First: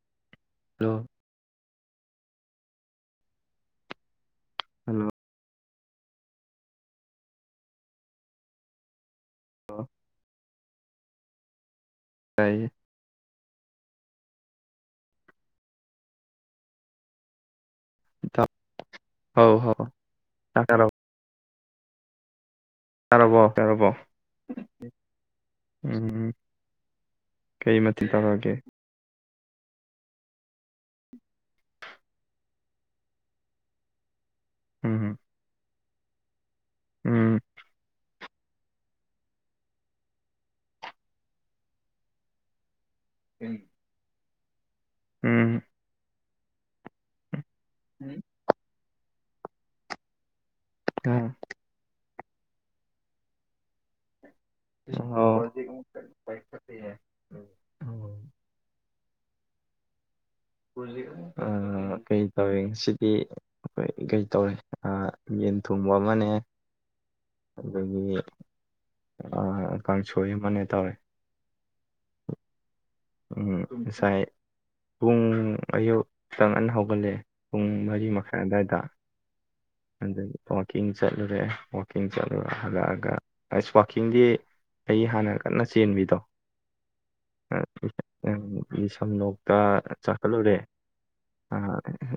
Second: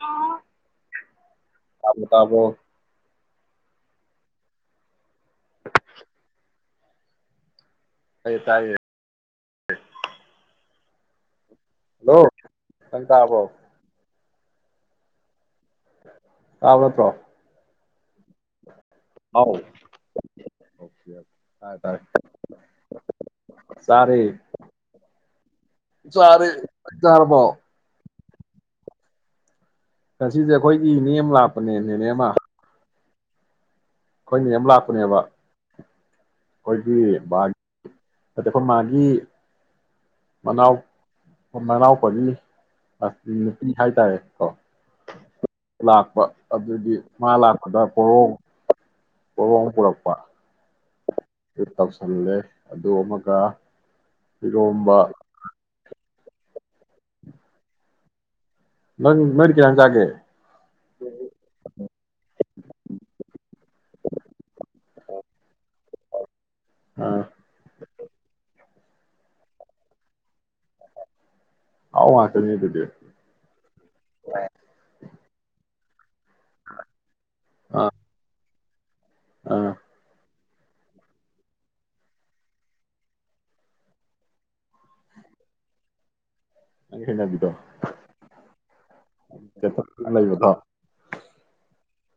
ꯑ ꯑꯣ ꯇꯥꯕꯣ ꯇꯥꯕꯣ ꯍꯜꯂꯣ ꯑꯩ ꯇꯥꯥꯏ ꯍꯜꯂꯣ ꯇꯥꯏꯌꯦ ꯆꯪ ꯇꯕꯥꯎ ꯇꯥꯕ ꯅꯠꯇꯔꫭ ꯗꯞ ꯍꯥꯎ ꯍꯥꯎ ꯇꯥꯏ ꯇꯥꯏ ꯇꯥꯔꯕꯣ ꯇꯥꯔꯕꯣ ꯎꯝ ꯆꯥꯔꯦ ꯅꯪ ꯆꯥꯔꯕꯣ ꯀꯩꯃꯊꯦꯜ ꯇꯔꯦ ꯉꯁꯤꯁꯦ ꯑꯩꯈꯣꯏꯒꯤ ꯏꯅꯦꯝ ꯑꯃ ꯂꯥꯛꯄꯅꯦ ꯅꯦꯅꯦ ꯑꯃ ꯑꯩꯈꯣꯏ ꯃꯤ ꯑꯃ ꯎꯝ ꯂꯥꯛꯄꯅꯦꯕ ꯑꯩꯈꯣꯏꯗꯤ ꯎꯝ ꯑꯗ ꯑꯩꯈꯣꯏ ꯃꯥꯒꯤ ꯃꯅꯥꯎ ꯃꯅꯥꯎ ꯄꯒꯤꯅꯤ ꯑ ꯅꯨꯄꯤ ꯍꯥꯏꯇꯥꯔꯦ ꯑꯣ ꯎꯝ ꯂꯥꯛꯄ ꯑꯗꯨꯗꯤ ꯃꯥꯂꯛ ꯄꯗ ꯄꫭꯔꫭꯝ ꯄꫭꯔꫭꯝ ꯄꯨꯔꯛꯄ ꯑꯥ ꯇ ꯁꯝꯂꯦ ꯑꯗꯨ ꯑꯃꯒ ꯏꯔꯣꯝꯕ [unintelligible] ꯅꯪ ꯅꯪꯗꯤ ꯀꯩꯏꯟꯖꯥꯡ ꯆꯥꯒꯦ ꯍꯧꯖꯤꯛ ꯀꯩ ꯇꯧꯋꯦ ꯁꯤꯗꯤ ꯑꯩꯈꯣꯏ ꯀꯩ ꯇꯧꯋꯦ ꯌꯦꯟ ꯊꯨꯝꯕ ꯑꯃꯅꯦ ꯑꯥ ꯑꯗꯒꯤ ꯑ ꯀꯥꯡꯁꯣꯏ ꯑꯃꯅꯦ ꯇꯧꯋꯦ ꯑꯍꯥꯎ ꯉꯥꯛꯇꯅꯤ ꯑꯗꯨꯗꯤ ꯎꯝ ꯉꯁꯥꯏ ꯄꯨꯡ ꯑꯌꯨ ꯈꯔ ꯉꯟ ꯍꯧꯒꯠꯂꯦ ꯄꯨꯡ ꯑꯥ ꯃꯔꯤ ꯃꯈꯥꯏ ꯑꯗꯨꯋꯥꯏꯗ ꯑꯥ [unintelligible] [unintelligible] ꯋꯥꯋꯥꯛꯀꯤꯡ ꯆꯠꯂꯨꯔꯦ ꯋꯥꯋꯥꯛꯀꯤꯡ ꯆꯠꯂꯨꯔ ꯍꯜꯂꯛꯑꯒ ꯑꯁ ꯋꯥꯋꯥꯛꯀꯤꯡꯗꯤ ꯑꯩ ꯍꯥꯟꯅ ꯀꯟꯅ ꯆꯦꯟꯕꯤꯗꯣ ꯍꯉꯒꯗꯣ ꯎ ꯏꯁ ꯁꯝꯂꯣꯛꯇ ꯂꯩꯕꯗꯣ ꯆꯥꯈꯠꯂꯨꯔꯦ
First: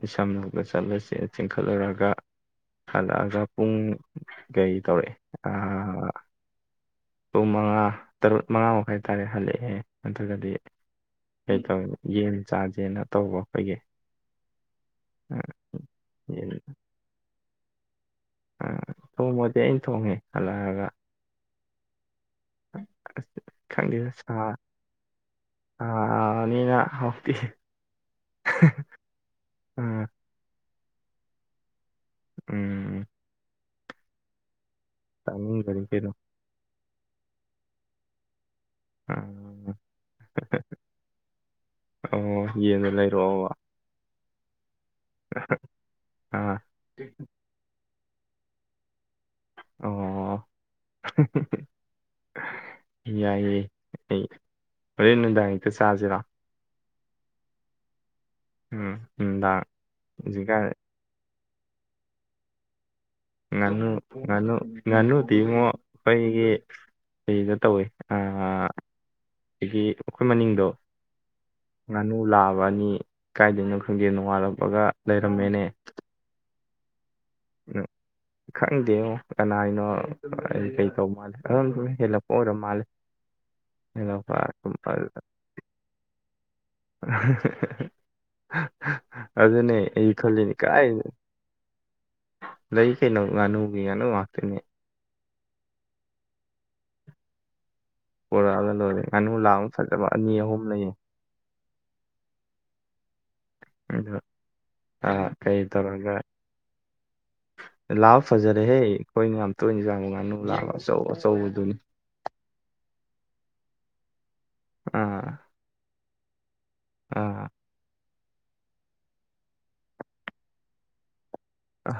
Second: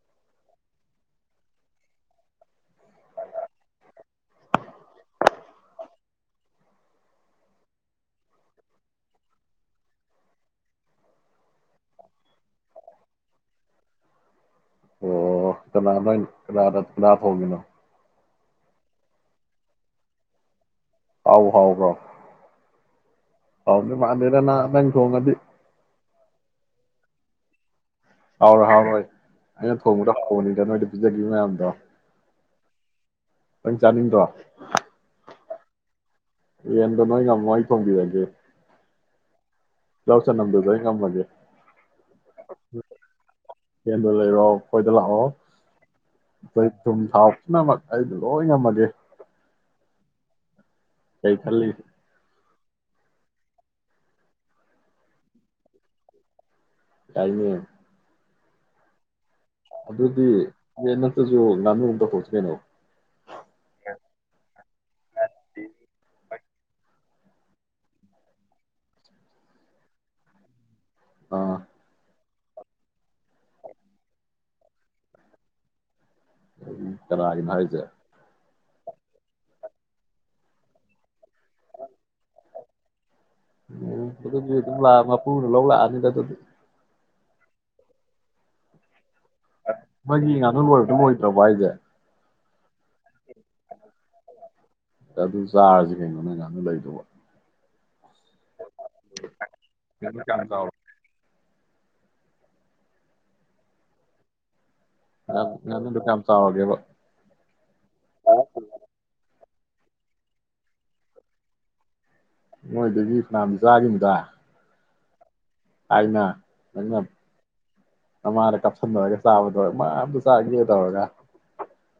ꯏꯁꯝ ꯂꯗ ꯆꯠꯂꯁꯦ ꯆꯤꯡꯈꯠꯂꯨꯔꯒ ꯍꯜꯂꯛꯑꯒ ꯄꯨꯡ ꯀꯩ ꯇꯧꯔꯛꯑꯦ ꯄꯨꯡ ꯃꯉꯥ ꯇꯔꯨꯛ ꯃꯉꯥ ꯃꯈꯥꯏ ꯇꯥꯔꯦ ꯍꯜꯂꯛꯑꯦ ꯑꯗꯨꯗꯤ ꯀꯩꯇꯧꯋꯤ ꯌꯦꯟ ꯆꯥꯥꯁꯦꯅ ꯇꯧꯕ ꯑꯩꯈꯣꯏꯒꯤ ꯑ, ꯑꯣ ꯀꯅꯥꯅꯥꯅꯥ ꯐꯒꯦꯅꯣ ꯎ ꯊꯣꯡꯃꯗꯤ ꯑꯩꯅ ꯊꯣꯡꯉꯦ ꯍꯜꯂꯛꯑꯒ ꯍꯥꯎ ꯍꯥꯎ ꯍꯥꯎ ꯑꯁ ꯑꯥꯎ ꯈꯪꯗꯦꯗ ꯁꯥ ꯃꯥꯅꯦꯔꯅꯦꯡ ꯀꯣꯡꯒꯗꯤ ꯑꯅꯤꯅ ꯍꯧꯛꯇꯤ ꯍꯥꯎꯔꯣꯏ ꯍꯥꯎꯔꯣꯏ ꯑꯩꯅ ꯑ, ꯊꯣꯡꯉꯗ ꯐꯣꯡꯅꯤꯡꯗ ꯅꯣꯏꯗꯤ ꯑꯗꯨꯗꯒꯤ ꯃꯌꯥꯝꯗꯣ ꯎꯝ ꯄ ꯆꯥꯂ ꯇ ꯆꯥꯡ ꯀꯔꯤ ꯀꯦꯩꯅꯣ ꯑꯦꯟ ꯅꯣꯣꯌꯅ ꯅ ꯉꯣꯣꯌ ꯇꯣꯡꯗ ꯀꯦ ꯂꯧꯁ ꯅꯝꯗꯗ ꯉꯃꯒꯤ ꯑꯣ ꯌꯦꯟꯗꯣ ꯂꯩꯔꯛꯑꯣꯕ ꯌꯦ ꯑꯣꯏꯔꯥꯎ ꯑꯩꯈꯣꯏꯗ ꯂꯥꯛꯑꯣ ꯑꯥ ꯑꯩꯣꯏ ꯊꯨꯝ ꯊꯥꯎ ꯄꯨꯝꯅꯃꯛ ꯑꯩꯗꯣ ꯂꯣꯏ ꯉꯝꯃꯒꯦ ꯑꯣ ꯀꯩ ꯈꯜ ꯌꯥꯏꯌꯦꯦ ꯑꯩ ꯍꯣꯔꯦꯟ ꯅꯨꯡꯗꯥꯡ ꯍꯛꯇ ꯆꯥꯁꯤꯔꯣ ꯇꯏꯅꯦ ꯎꯝ ꯅꯨꯡꯗꯥꯡ ꯑꯗꯨꯗꯤ ꯍꯧꯖꯤꯛꯀꯥꯟ ꯅꯠꯇ ꯂꯅꯨꯝꯇ ꯄꯣꯊꯂꯅꯣ ꯉꯥꯅꯨ ꯉꯥꯅꯨ ꯀꯗ ꯇꯧꯋꯤ ꯁꯤꯗꯒꯤ ꯑꯩꯈꯣꯏ ꯃꯅꯤꯡꯗꯣ ꯑꯥ ꯃꯨ ꯂꯥꯕ ꯑꯅꯤ ꯀꯥꯏꯗꯣꯏꯅꯣ ꯈꯪꯗꯦ ꯉꯥꯜꯛꯄꯒ ꯂꯩꯔꯝꯃꯦꯅꯦ ꯀꯅꯥꯒꯤꯅ ꯍꯥꯏꯁꯦ ꯈꯪꯗꯦꯉ ꯀꯅꯥꯅꯣ ꯀꯩꯗꯧ ꯃꯥꯜꯂꯦ ꯑꯗꯝ ꯁꯨꯝ ꯍꯦꯜꯂꯛꯄ ꯑꯣꯏꯔ ꯃꯥꯜꯂꯦ ꯍꯦꯜꯂꯛꯄ ꯎꯄ ꯂꯧꯧꯕ ꯑ ꯇ [unintelligible] ꯑꯩ ꯃꯥꯒꯤ ꯈꯜꯂꯤꯅꯤ ꯉꯥꯅꯨ ꯑꯣꯏꯔ ꯀꯥꯏ ꯑꯗꯨꯝ ꯑꯣꯏꯗ꯭ꯔꯕ ꯍꯥꯏꯁꯦ ꯂꯩ ꯀꯩꯅꯣ ꯉꯥꯅꯨꯒꯤ ꯌꯥꯅꯨ ꯉꯥꯛꯇꯅꯦ ꯑꯗꯨ ꯆꯥꯔꯁꯤ ꯀꯩꯅꯣ ꯅꯪ ꯉꯥꯟꯗ ꯂꯩꯗꯧꯕ ꯄꯨꯔꯛꯑꯒ ꯂꯣꯏꯔꯦ ꯉꯥꯅꯨ ꯂꯥꯡ ꯐꯠꯖꯕ ꯉꯥꯅꯨ ꯑꯅꯤ ꯀꯌꯥꯝ ꯑꯍꯨꯝ ꯆꯥꯎꯔ ꯂꯩꯌꯦ ꯑꯗ ꯀꯩ ꯉꯥꯅꯨꯗꯣ ꯇꯧꯔꯒ ꯀꯌꯥꯝ ꯆꯥꯎꯔꯒꯦꯕ ꯂꯥꯛꯑꯣ ꯐꯖꯔꯦꯍꯦ ꯑꯩꯈꯣꯏꯅ ꯌꯥꯝ ꯇꯣꯏꯅ ꯆꯥꯡꯕ ꯉꯥꯅꯨ ꯂꯥꯛꯂ ꯑꯆꯧ ꯑꯆꯧꯕꯗꯨꯅꯤ ꯃꯣꯏꯗꯒꯤ ꯀꯅꯥꯝ ꯆꯥꯈꯤꯕꯗꯨꯗ ꯑ ꯍꯥꯏꯥꯏꯅ ꯑ ꯅꯃꯥꯗ ꯀꯞꯁꯟꯅꯔꯒ ꯆꯥꯕꯗꯣ ꯃꯥ ꯑꯝꯇ ꯆꯥꯒꯦ ꯇꯧꯔꯒ ꯑ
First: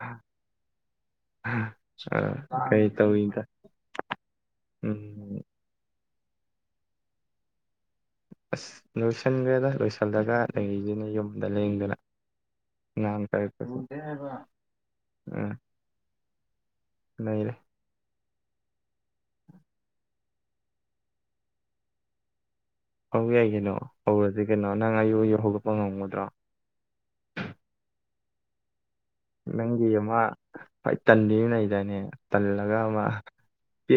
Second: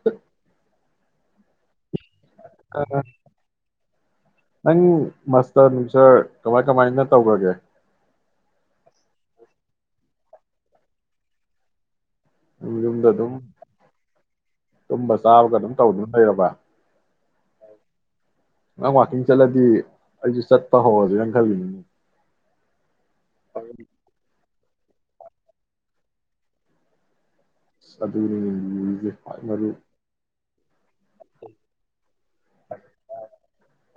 ꯑ ꯑ ꯑ ꯑ ꯅꯪ ꯎꯝ ꯃꯁꯇꯔ ꯅꯨꯡꯁꯔ ꯀꯃꯥꯏ ꯀꯃꯥꯏꯅ ꯇꯧꯈꯒꯦ ꯑꯁ ꯂꯣꯏꯁꯤꯟꯒ꯭ꯔꯦꯗ ꯂꯣꯏꯁꯤꯜꯂꯒ ꯅꯒꯤꯁꯤꯅ ꯌꯨꯝꯗ ꯂꯦꯡꯗꯅ ꯌꯨꯝ ꯌꯨꯝꯗ ꯑꯉꯥꯡ ꯑꯗꯨꯝ ꯈꯔ ꯇꯨꯝꯕ ꯑꯥ ꯆꯥꯕꯒ ꯑꯗꯨꯝ ꯇꯧꯗꯨꯅ ꯂꯩꯔꯕ ꯂꯩꯔꯦ ꯅꯪ ꯋꯥꯋꯥꯛꯀꯤꯡ ꯆꯠꯂꯗꯤ ꯑꯩꯁꯨ ꯆꯠꯄ ꯍꯧꯔꯁꯤꯒ ꯈꯜꯂꯤꯒꯤꯅꯤ ꯑꯧ ꯌꯥꯏ ꯀꯩꯅꯣ ꯍꯧꯔꯁꯤ ꯀꯩꯅꯣ ꯅꯪ ꯑꯩꯌꯨ ꯌꯧ ꯍꯧꯒꯠꯄ ꯉꯝꯒꯗ꯭ꯔꯣ ꯑꯁ ꯑꯗꯨꯅꯤꯅꯦ ꯂꯨꯔꯤꯁꯦ ꯈ꯭ꯋꯥꯏ ꯃꯔꯨ ꯅꯪꯒꯤ ꯑꯃ ꯑꯩ ꯇꯅꯗꯅꯦ ꯇꯜꯂ ꯍꯒꯥ ꯑꯃ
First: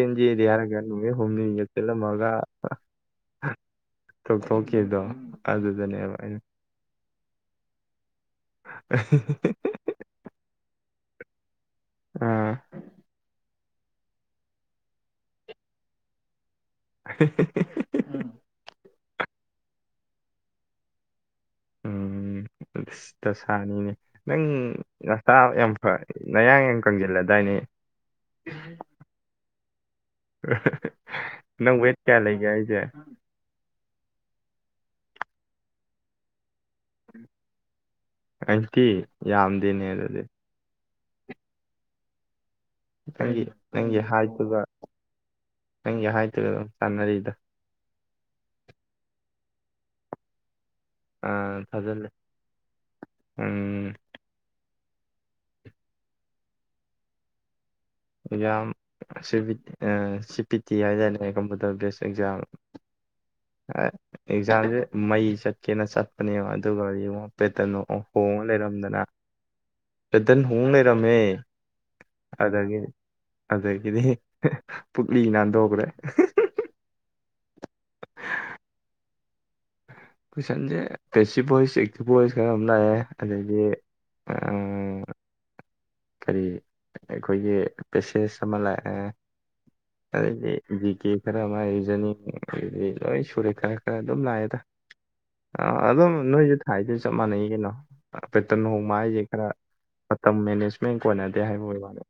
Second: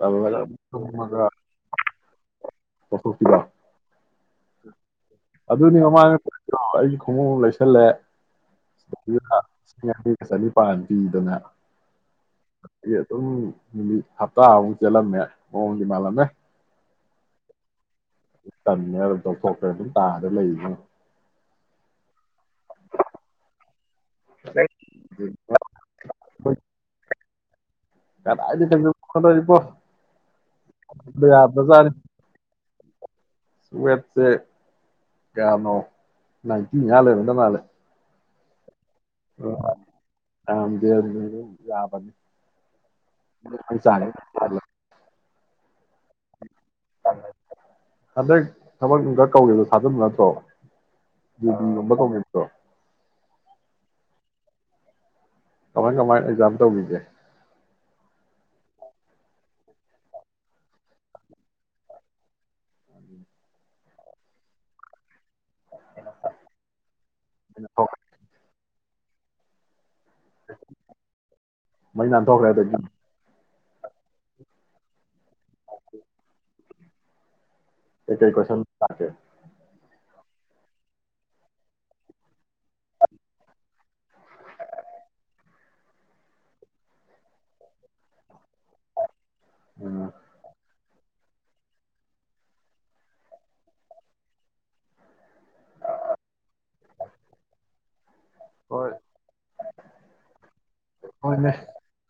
ꯇꯧꯔꯒ ꯌꯥꯔ ꯀꯔ ꯅꯨ ꯇꯨꯝꯃꯒ ꯍꯨꯝꯝ ꯆꯂ ꯃꯥ ꯑ ꯇꯧꯊꯣꯛꯄꯤꯗꯣ ꯇꯊꯣꯛꯈꯤꯕꯗꯣ ꯑꯗꯨꯗꯅꯦꯕ ꯑꯩꯅ ꯈꯣꯡꯃꯎ ꯑꯃ ꯂꯩꯁꯜꯂꯦ [inaudible] ꯄꯥꯟꯇꯤꯗꯅ ꯑꯗꯨꯝ ꯅꯨꯃꯤꯠ ꯍꯞꯇꯥꯃꯨꯛ ꯆꯦꯜꯠꯂꯝꯃꯦ ꯃꯑꯣꯡꯗꯤ ꯃꯥꯜꯂꯝꯃꯦ [inaudible] ꯊꯣꯛꯄ ꯑꯗꯨꯝ ꯇꯥꯔ ꯂꯩꯗꯅ ꯎꯝ ꯁꯤꯇ ꯗꯁꯥꯅꯤꯅꯦ ꯅꯪ ꯅꯁꯥ ꯌꯥꯝ ꯐꯔꯦ ꯅꯌꯥꯡ ꯌꯥꯝ ꯀꯪꯖꯤꯂꯦ ꯗꯥꯥꯏꯅꯤ ꯀꯗꯥꯏꯗꯤ ꯅꯩꯁꯨ ꯍ‌ꯣꯠꯅꯔꯤꯕꯣ ꯅꯪ ꯋꯦꯠ ꯀꯌꯥ ꯂꯩꯒꯦ ꯍꯥꯏꯁꯦ [unintelligible] ꯁꯦ ꯀꯌꯥꯅꯣ ꯅꯥꯏ꯭ꯟꯇꯤ ꯃꯌꯥ ꯂꯩꯔꯝꯒꯗꯕ ꯃꯟꯂꯦ [inaudible] ꯀꯤ ꯌꯥꯝꯗ‌ꯦꯅꯦ ꯑꯗꯨꯗꯤ [inaudible] ꯌꯥꯕꯅꯤ ꯅꯪꯒꯤ ꯅꯪꯒꯤ ꯆꯥꯡ ꯍꯥꯏꯗꯨꯒ ꯅꯪꯒꯤ ꯍꯥꯏꯠꯇꯨꯒ ꯑꯗꯨꯝ ꯆꯥꯟꯅꯔꯤꯗ ꯍꯟꯗꯛ ꯊꯕꯛ ꯅꯨꯡꯕꯛ ꯀꯧꯒꯤꯕ ꯊꯖꯤꯟꯕ ꯅꯠꯇ꯭ꯔꯣ ꯑꯥ [inaudible] ꯒꯨꯝꯕ ꯊꯥꯖꯜꯂꯦ ꯀꯧꯒꯤꯕꯗꯣ ꯎꯝ ꯀꯃꯥꯏ ꯀꯃꯥꯏꯅ ꯑꯦꯛꯖꯥꯝ ꯇꯧꯒꯤꯒꯦ exam C B C P T ꯍꯥꯏꯗꯥꯏꯅꯦ ꯀꯝꯄ꯭ꯌꯨꯇꯔ ꯕꯦꯁ ꯑꯦꯛꯖꯥꯝ ꯑꯦꯛꯖꯥꯝꯁꯦ ꯃꯩ ꯆꯠ ꯀꯦꯅ ꯆꯠꯄꯅꯦꯕ ꯑꯗꯨꯒ ꯌꯦꯡꯉꯣ ꯄꯦꯇ꯭ꯔꯟꯗꯣ ꯍꯣꯡꯉ ꯂꯩꯔꯝꯗꯅ [inaudible] ꯍꯣꯡ ꯂꯩꯔꯝꯃꯦ ꯃꯩ ꯅꯥꯟꯊꯣꯛꯈ꯭ꯔꯦ ꯑꯗꯒꯤ ꯑꯗꯒꯤꯗꯤ ꯂꯤ ꯅꯥꯟꯗꯣꯛꯈ꯭ꯔꯦ ꯀꯩ ꯀꯩ ꯀꯣꯏꯁꯟ ꯂꯥꯛꯀꯦ ꯀꯣꯏꯁꯟꯁꯦ ꯄꯦꯁꯤꯞ ꯚꯣꯏꯁ ꯑꯦꯛꯇꯤꯚ ꯚꯣꯏꯁ ꯈꯔ ꯑꯃ ꯂꯥꯛꯑꯦ ꯑꯗꯒꯤ ꯀꯔꯤ ꯑꯩꯈꯣꯏꯒꯤ ꯄꯦꯁꯦꯖ ꯑꯃ ꯂꯥꯛꯑꯦ ꯎꯝ ꯑꯗꯩꯗꯤ ꯖꯤ ꯀꯦ ꯈꯔ ꯑꯃ ꯔꯤꯖꯅꯤꯡ ꯑꯗꯩꯗꯤ ꯂꯣꯏ ꯁꯨꯔꯦ ꯈꯔ ꯈꯔ ꯑꯗꯨꯝ ꯂꯥꯛꯑꯦꯗ ꯑꯗꯨꯝ ꯅꯣꯏꯁꯨ ꯊꯥꯏꯗꯨ ꯆꯞ ꯃꯥꯟꯅꯩ ꯀꯩꯅꯣ ꯄꯦꯇ꯭ꯔꯟ ꯍꯣꯏ ꯍꯣꯡꯕ ꯍꯥꯏꯁꯦ ꯈꯔ ꯃꯇꯝ ꯃꯦꯅꯦꯖ ꯀꯣꯟꯅꯗꯦ ꯍꯣꯏꯅꯦ ꯍꯥꯏꯕꯩ ꯋꯥꯅꯤ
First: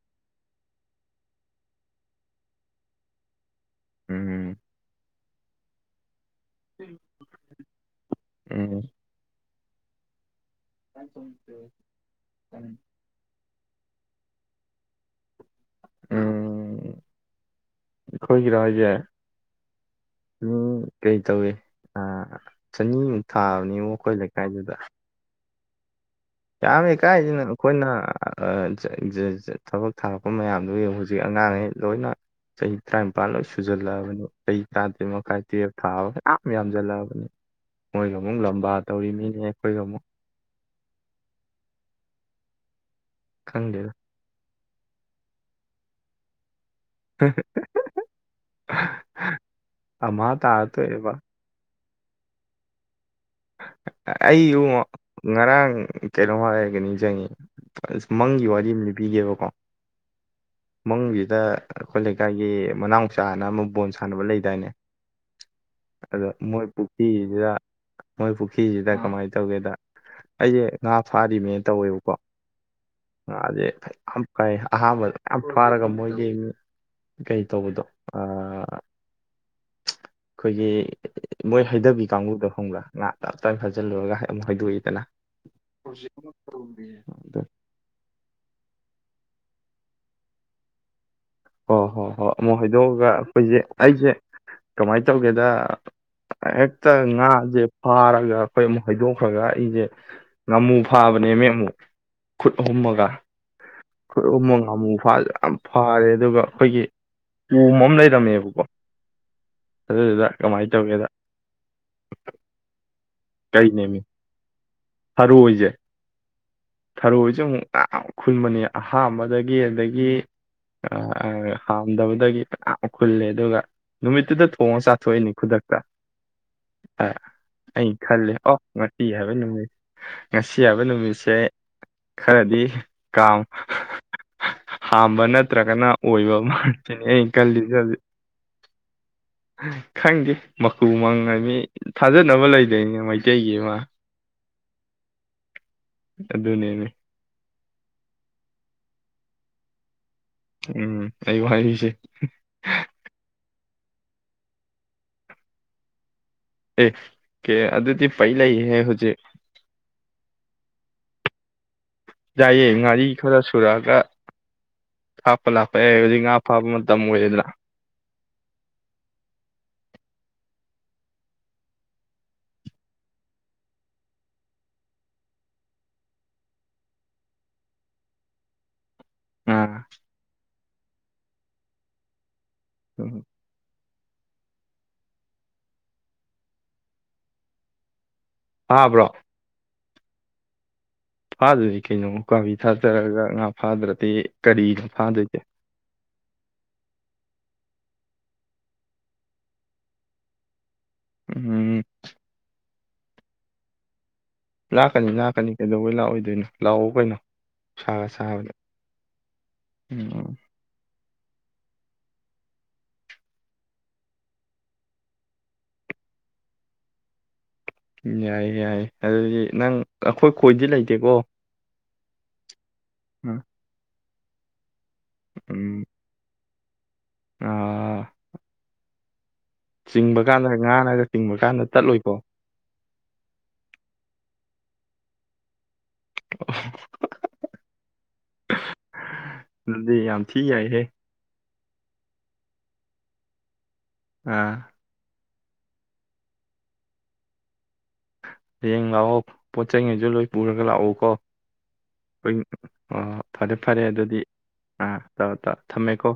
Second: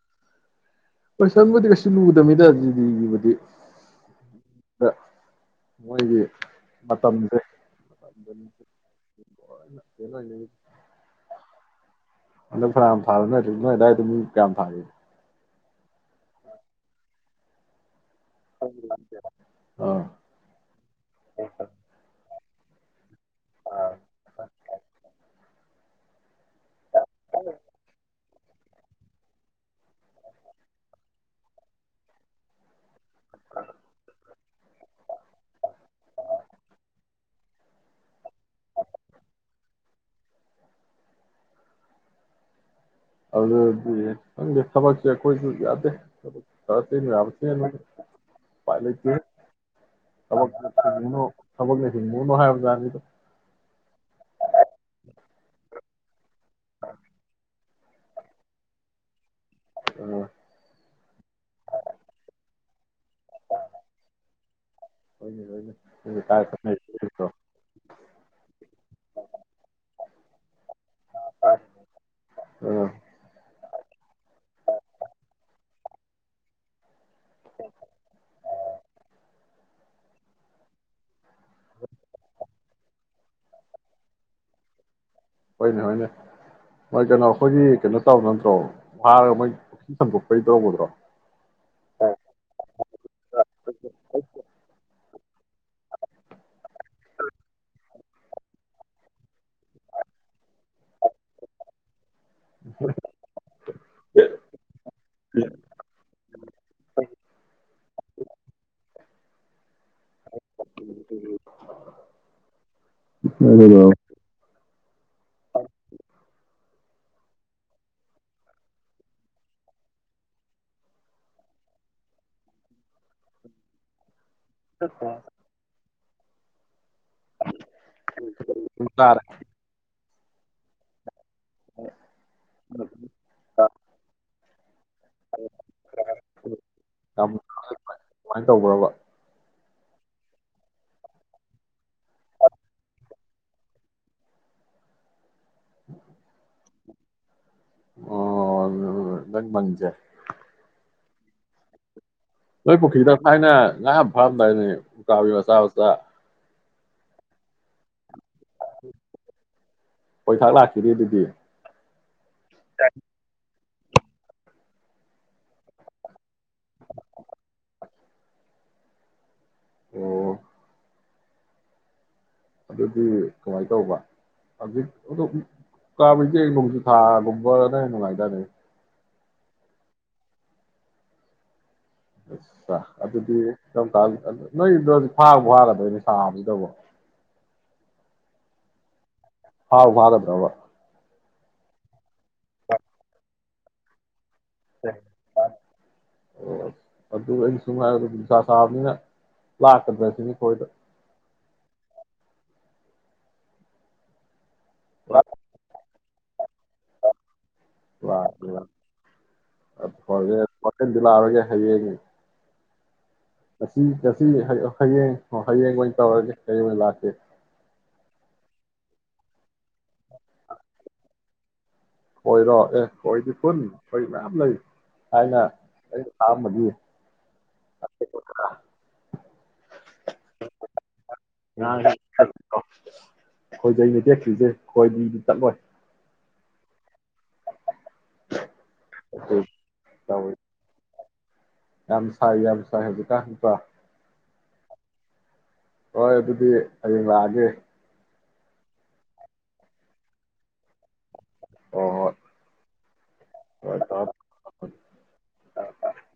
ꯀꯣꯏꯁꯟꯕꯨꯗꯤ ꯀꯩꯁꯨ ꯂꯨꯗꯕꯅꯤꯗ ꯖꯤꯗꯤꯒꯤꯕꯨꯗꯤ ꯎꯝꯝ ꯃ‌ꯣꯏꯒꯤ ꯃꯇꯝꯁꯦ ꯎꯝ [inaudible] [inaudible] ꯑꯗꯨꯝ ꯐꯅꯌꯥꯝ ꯐꯥꯔ ꯅꯣꯏ ꯗꯥꯏꯗꯣ ꯃꯤ ꯀꯌꯥꯝ ꯊꯥꯒꯦ ꯎꯝ ꯑꯩꯈꯣꯏꯒꯤꯔꯣ ꯍꯥꯏꯁꯦ ꯑꯥ ꯃꯤ ꯀꯩ ꯇꯧꯏ ꯑ ꯆꯅꯤꯃꯨꯛ ꯊꯥꯕꯅꯦꯉꯣ ꯑꯩꯈꯣꯏ ꯂꯩꯀꯥꯏꯗꯨꯗ ꯌꯥꯝꯃꯦ ꯀꯥꯏꯁꯤꯅ ꯑꯩꯈꯣꯏꯅ ꯊꯕꯛ ꯊꯥꯔꯛꯄ ꯃꯌꯥꯝꯗꯨꯒꯤ ꯍꯧꯖꯤꯛ ꯑꯉꯥꯡꯈꯩ ꯂꯣꯏꯅ ꯆꯍꯤ ꯇꯔꯥꯅꯤꯄꯥꯜ ꯂꯣꯏ ꯁꯨꯖꯜꯂꯛꯑꯕꯅꯤ ꯆꯍꯤ ꯇꯔꯥ ꯇꯔꯦꯠ ꯃꯈꯥꯏ ꯇꯦ ꯊꯥꯕ ꯃ ꯌꯥꯝꯖꯜꯂꯛꯑꯕꯅꯤ ꯃꯣꯏꯒ ꯏꯨꯡ ꯂꯝꯕꯥ ꯇꯧꯔꯤ ꯃꯤꯅꯦ ꯍꯔꯃꯨ ꯍꯗ ꯈꯪꯗꯦꯗ ꯑꯗꯨꯗꯤ ꯍꯪꯦ ꯊꯕꯛꯁꯦ ꯑꯩꯈꯣꯏꯁꯨ ꯌꯥꯗꯦ ꯊꯕꯛ ꯌꯥꯁꯤ ꯄꯥꯏ ꯊꯛ ꯑꯃ ꯇꯥꯔ ꯇꯣꯛꯑꯦꯕ ꯃꯕꯨꯅꯅꯨꯡꯍꯕꯖꯥꯔꯒꯤꯗ ꯑꯩꯨ ꯉꯔꯥꯡ ꯀꯩꯅꯣꯝ ꯍꯥꯏꯒꯅꯤ ꯆꯪ ꯑꯁ ꯃꯪꯒꯤ ꯋꯥꯔꯤ ꯑꯃ ꯄꯤꯒꯦꯕꯀꯣ ꯎꯝ ꯃꯪꯒꯤ ꯑ ꯗ ꯑꯩꯈꯣꯏ ꯂꯩꯀꯥꯏꯒꯤ ꯃꯅꯥꯥꯡ ꯆꯥꯅꯅꯕ ꯕꯣꯜ ꯁꯥꯟꯅꯕ ꯂꯩꯗꯥꯏꯅꯦ ꯍꯣꯏꯅꯦ ꯍꯣꯏꯅꯦ ꯅꯣꯏ ꯑꯗ ꯀꯥꯏ ꯃꯣꯏ ꯆꯠꯅꯔꯤꯒꯦꯗꯣ ꯄꯨꯈ꯭ꯔꯤꯁꯤꯗ ꯃꯣꯏ ꯄꯨꯈ꯭ꯔꯤꯁꯤꯗ ꯀꯃꯥꯏꯅ ꯇꯧꯒꯦꯗ ꯑꯩꯁꯦ ꯉꯥ ꯐꯥꯔꯤꯅꯦꯅ ꯇꯧꯋꯦꯕꯀꯣ ꯑꯥ ꯉꯥꯁꯦ ꯀꯥꯏ ꯑꯍ ꯑ ꯐꯥꯔꯒ ꯃ ꯀ ꯀꯩ ꯇꯧꯕꯗꯣ ꯑ ꯑꯩꯈꯣꯏꯒꯤ ꯃꯣꯏ ꯍꯩꯊꯕꯤ ꯀꯥꯡꯕꯨꯗ ꯐꯪꯕ꯭ꯔꯥ ꯉ ꯇꯞ ꯇꯥꯅ ꯐꯥꯖꯤꯜꯂꯨꯔꯒ ꯑꯃꯨꯛ ꯍꯩꯗꯣꯛꯏꯗꯅ ꯍꯣꯏꯅꯦ ꯍꯣꯏꯅꯦ ꯃꯣꯏ ꯀꯩꯅꯣ ꯑꯗꯣ ꯑꯩꯈꯣꯏꯒꯤ ꯀꯩꯅꯣ ꯇꯧ ꯅꯠꯇ꯭ꯔꯣ ꯐꯥꯔꯒ ꯃꯣꯏ ꯁꯟꯗꯣꯛꯄꯔꯤꯗꯒꯗ꯭ꯔꯣ ꯑꯣ ꯍꯣ ꯍꯣꯏ ꯑꯃꯨꯛ ꯍꯥꯏꯗꯣꯛꯑꯒ ꯑꯩꯈꯣꯏꯁꯦ ꯑꯩꯁꯦ ꯀꯃꯥꯏꯅ ꯇꯧ ꯇꯧꯒꯦꯗ ꯍꯦꯛꯇ ꯉꯥꯁꯦ ꯐꯥꯔꯒ ꯑꯩꯈꯣꯏ ꯑꯃꯨꯛ ꯍꯩꯗꯣꯛꯈ꯭ꯔꯒ ꯑꯩꯁꯦ ꯉꯥꯃꯨ ꯐꯥꯕꯅꯦ ꯃ ꯑꯃꯨꯛ ꯈꯨꯠ ꯍꯣꯝꯃꯒ ꯈꯨꯠ ꯍꯣꯝꯃꯒ ꯑꯃꯨꯛ ꯐꯥ ꯅꯣꯏ ꯌꯥꯝ ꯐꯥꯔꯦ ꯑꯗꯨꯒ ꯑꯩꯈꯣꯏꯒꯤ ꯎ ꯃꯝ ꯂꯩꯗꯝꯃꯤꯕꯨꯣ ꯑꯗꯨꯗꯨꯗ ꯀꯃꯥꯏꯅ ꯇꯧꯒꯦꯗ ꯀꯩ ꯀꯩꯗꯧꯔꯕ ꯅꯃꯤ ꯁꯔꯨ ꯑꯣꯏꯖꯩ ꯊꯔꯣꯏꯁꯦ ꯑꯃꯨꯛ ꯃꯌꯥꯝ ꯈꯨꯟꯕꯅꯤ ꯑꯍꯥꯝꯕꯗꯒꯤ ꯑꯗꯒꯤ ꯍꯥꯥꯝꯗꯕꯗꯒꯤ ꯃꯌꯥꯝ ꯈꯨꯜꯂꯦ ꯑꯗꯨꯒ ꯅꯨꯃꯤꯠꯇꯨꯗ ꯊꯣꯡꯉꯒ ꯆꯥꯊꯣꯛꯏꯅꯤ ꯈꯨꯗꯛꯇ ꯑꯩ ꯈꯜꯜꯂꯤꯦ ꯑꯣ ꯁꯨꯝ ꯉꯇꯤ ꯇꯥꯔꯦ ꯍꯥꯏꯕ ꯅꯨꯃꯤꯃꯤꯠ ꯉꯁꯤ ꯌꯥꯕ ꯅꯨꯃꯤꯁꯦ ꯈꯔꯗꯤ ꯀꯝ ꯍꯥꯝꯕ ꯅꯠꯇ꯭ꯔꯒꯅ ꯑꯣꯏꯕ ꯃꯥꯇꯅꯦ ꯑ ꯌꯥꯝ ꯈꯜꯂꯤ ꯀꯃꯥꯏꯅ ꯇꯧꯕ꯭ꯔꯕ ꯈꯪꯗꯦ ꯃꯀꯨ ꯃꯪꯉ ꯃꯤ ꯊꯥꯖꯅꯕ ꯂꯩꯗꯣꯏꯅꯦ ꯃꯩꯇꯩꯒꯤ ꯑꯃ ꯎꯝ ꯑꯗꯨ ꯑꯗꯨꯅꯦꯅꯦ ꯑꯣ ꯂꯪ ꯃꯪꯖꯦ ꯎꯝ ꯑꯩ ꯋꯥꯔꯤꯁꯦ ꯅꯣꯏ ꯄꯨꯈ꯭ꯔꯤꯗ ꯊꯥꯏꯅ ꯉꯥ ꯐꯥꯔꯝꯗꯥꯏꯅꯦ ꯎꯀꯥꯕꯤ ꯃꯆꯥ ꯃꯆꯥ ꯑꯦ ꯀꯦ ꯑꯗꯨꯗꯤ ꯄꯩꯂ ꯍꯦ ꯍꯧꯖꯤꯛ ꯄꯣꯏꯊꯥꯛ ꯂꯥꯛꯈꯤꯗꯦ ꯑꯗꯨꯗꯤ ꯌꯥꯏꯑꯦ ꯉꯥꯔꯤ ꯈꯔ ꯁꯨꯔꯛꯑꯒ ꯍꯥꯞꯄ ꯂꯥꯛꯄ ꯌꯥ ꯍꯧꯖꯤꯛ ꯉꯥ ꯐꯥꯕ ꯃꯇꯝ ꯑꯣꯏꯌꯦꯗꯅ ꯑꯣ ꯑꯗꯨꯗꯤ ꯀꯃꯥꯏꯅ ꯇꯧꯕ ꯍꯧꯖꯤꯛ ꯑ ꯀꯥꯕꯩꯁꯦ ꯅꯣꯡꯖꯨ ꯊꯥꯒꯨꯝꯕꯅ ꯅꯨꯡꯉꯥꯏꯗꯥꯅꯦ ꯑꯥ ꯑꯥ ꯎꯝ ꯑꯗꯨꯗꯤ ꯅꯣꯏꯗꯣ ꯍꯧꯖꯤꯛ ꯐꯥꯔ ꯐꯥꯔꯗꯣꯏꯅꯦ ꯁꯥꯕꯗꯨꯗꯧꯕ ꯑꯕ꯭ꯔꯣ ꯍꯥꯎ ꯋꯥꯔꯕ꯭ꯔꯕ ꯐꯥꯗꯨꯗꯤ ꯀꯩꯅꯣ ꯀꯥꯕꯤ ꯊꯥꯖꯔꯒ ꯉꯥ ꯐꯥꯗ꯭ꯔꯗꯤ ꯀꯔꯤꯅꯣ ꯐꯥꯗꯣꯏꯁꯦ ꯑꯣ ꯑꯗꯨ ꯁꯥ ꯁꯥꯕꯅꯤꯅ ꯂꯥꯛꯀꯗ꯭ꯔꯁꯤꯅꯤꯣꯏꯗ ꯎꯝ ꯂꯥꯛꯀꯅꯤ ꯂꯥꯛꯀꯅꯤ ꯀꯩꯗꯧꯕꯩ ꯂꯥꯛꯑꯣꯏ ꯑꯗꯨꯏꯅꯣ ꯂꯥꯛꯑꯣ ꯀꯩꯅꯣ ꯁꯥꯒ ꯁꯥꯕꯗ ꯂ ꯐ ꯎꯝ ꯂꯥꯛꯑꯒꯦ ꯍꯥꯏꯌꯦꯡꯉ ꯉꯁꯤ ꯉꯁꯤ ꯍꯌꯦꯡ ꯍꯌꯦꯡ ꯑꯣꯏꯅ ꯇꯧꯔꯒꯦ ꯀꯩ ꯂꯥꯛꯀꯦ ꯌꯥꯏ ꯌꯥꯏ ꯑꯗꯨꯗꯤ ꯅꯪ ꯑꯩꯈꯣꯏ ꯈꯣꯏꯗꯤ ꯂꯩꯇꯦꯀꯣ ꯍꯣꯏꯔꯣ ꯑꯦ ꯀꯣꯏꯗꯤ ꯎꯝ ꯐꯣꯟꯅꯤ ꯑꯩ ꯃ ꯌꯥꯝ ꯅ ꯀꯥꯏꯅ ꯎꯝ ꯀ ꯊ ꯑꯥ ꯆꯤꯡꯕ ꯀꯥꯟꯗ ꯉꯥꯅꯒ ꯆꯤꯡꯕ ꯀꯥꯟꯗ ꯇꯠꯂꯨꯀꯣ ꯍꯣꯏꯗꯤꯗꯤ ꯆꯠꯂꯣꯏ ꯑꯣ ꯗꯤ ꯌꯥꯝ ꯊꯤ ꯌꯥꯏꯍꯦ ꯌꯥꯝꯁꯥꯏ ꯌꯥꯝꯁꯥꯏ ꯑꯗꯨ ꯀꯠꯇ ꯑꯥ ꯍꯣꯏ ꯑꯗꯨꯗꯤ ꯍꯌꯦꯡ ꯂꯥꯛꯑꯒꯦ ꯍꯌꯦꯡ ꯂꯥꯛꯑꯣ ꯄꯣꯠꯆꯉꯩꯁꯨ ꯂꯣꯏ ꯄꯨꯔꯒ ꯂꯥꯛꯎꯀꯣ ꯍꯣꯏ ꯍꯣꯏ [unintelligible] ꯑꯥ ꯐꯔꯦ ꯍꯣꯏ ꯐꯔꯦ ꯇꯧꯔꯣ ꯑꯗꯨꯗꯤ ꯑꯥ ꯇꯧꯔꯣ ꯇꯧꯔꯣ ꯊꯝꯃꯦꯀꯣ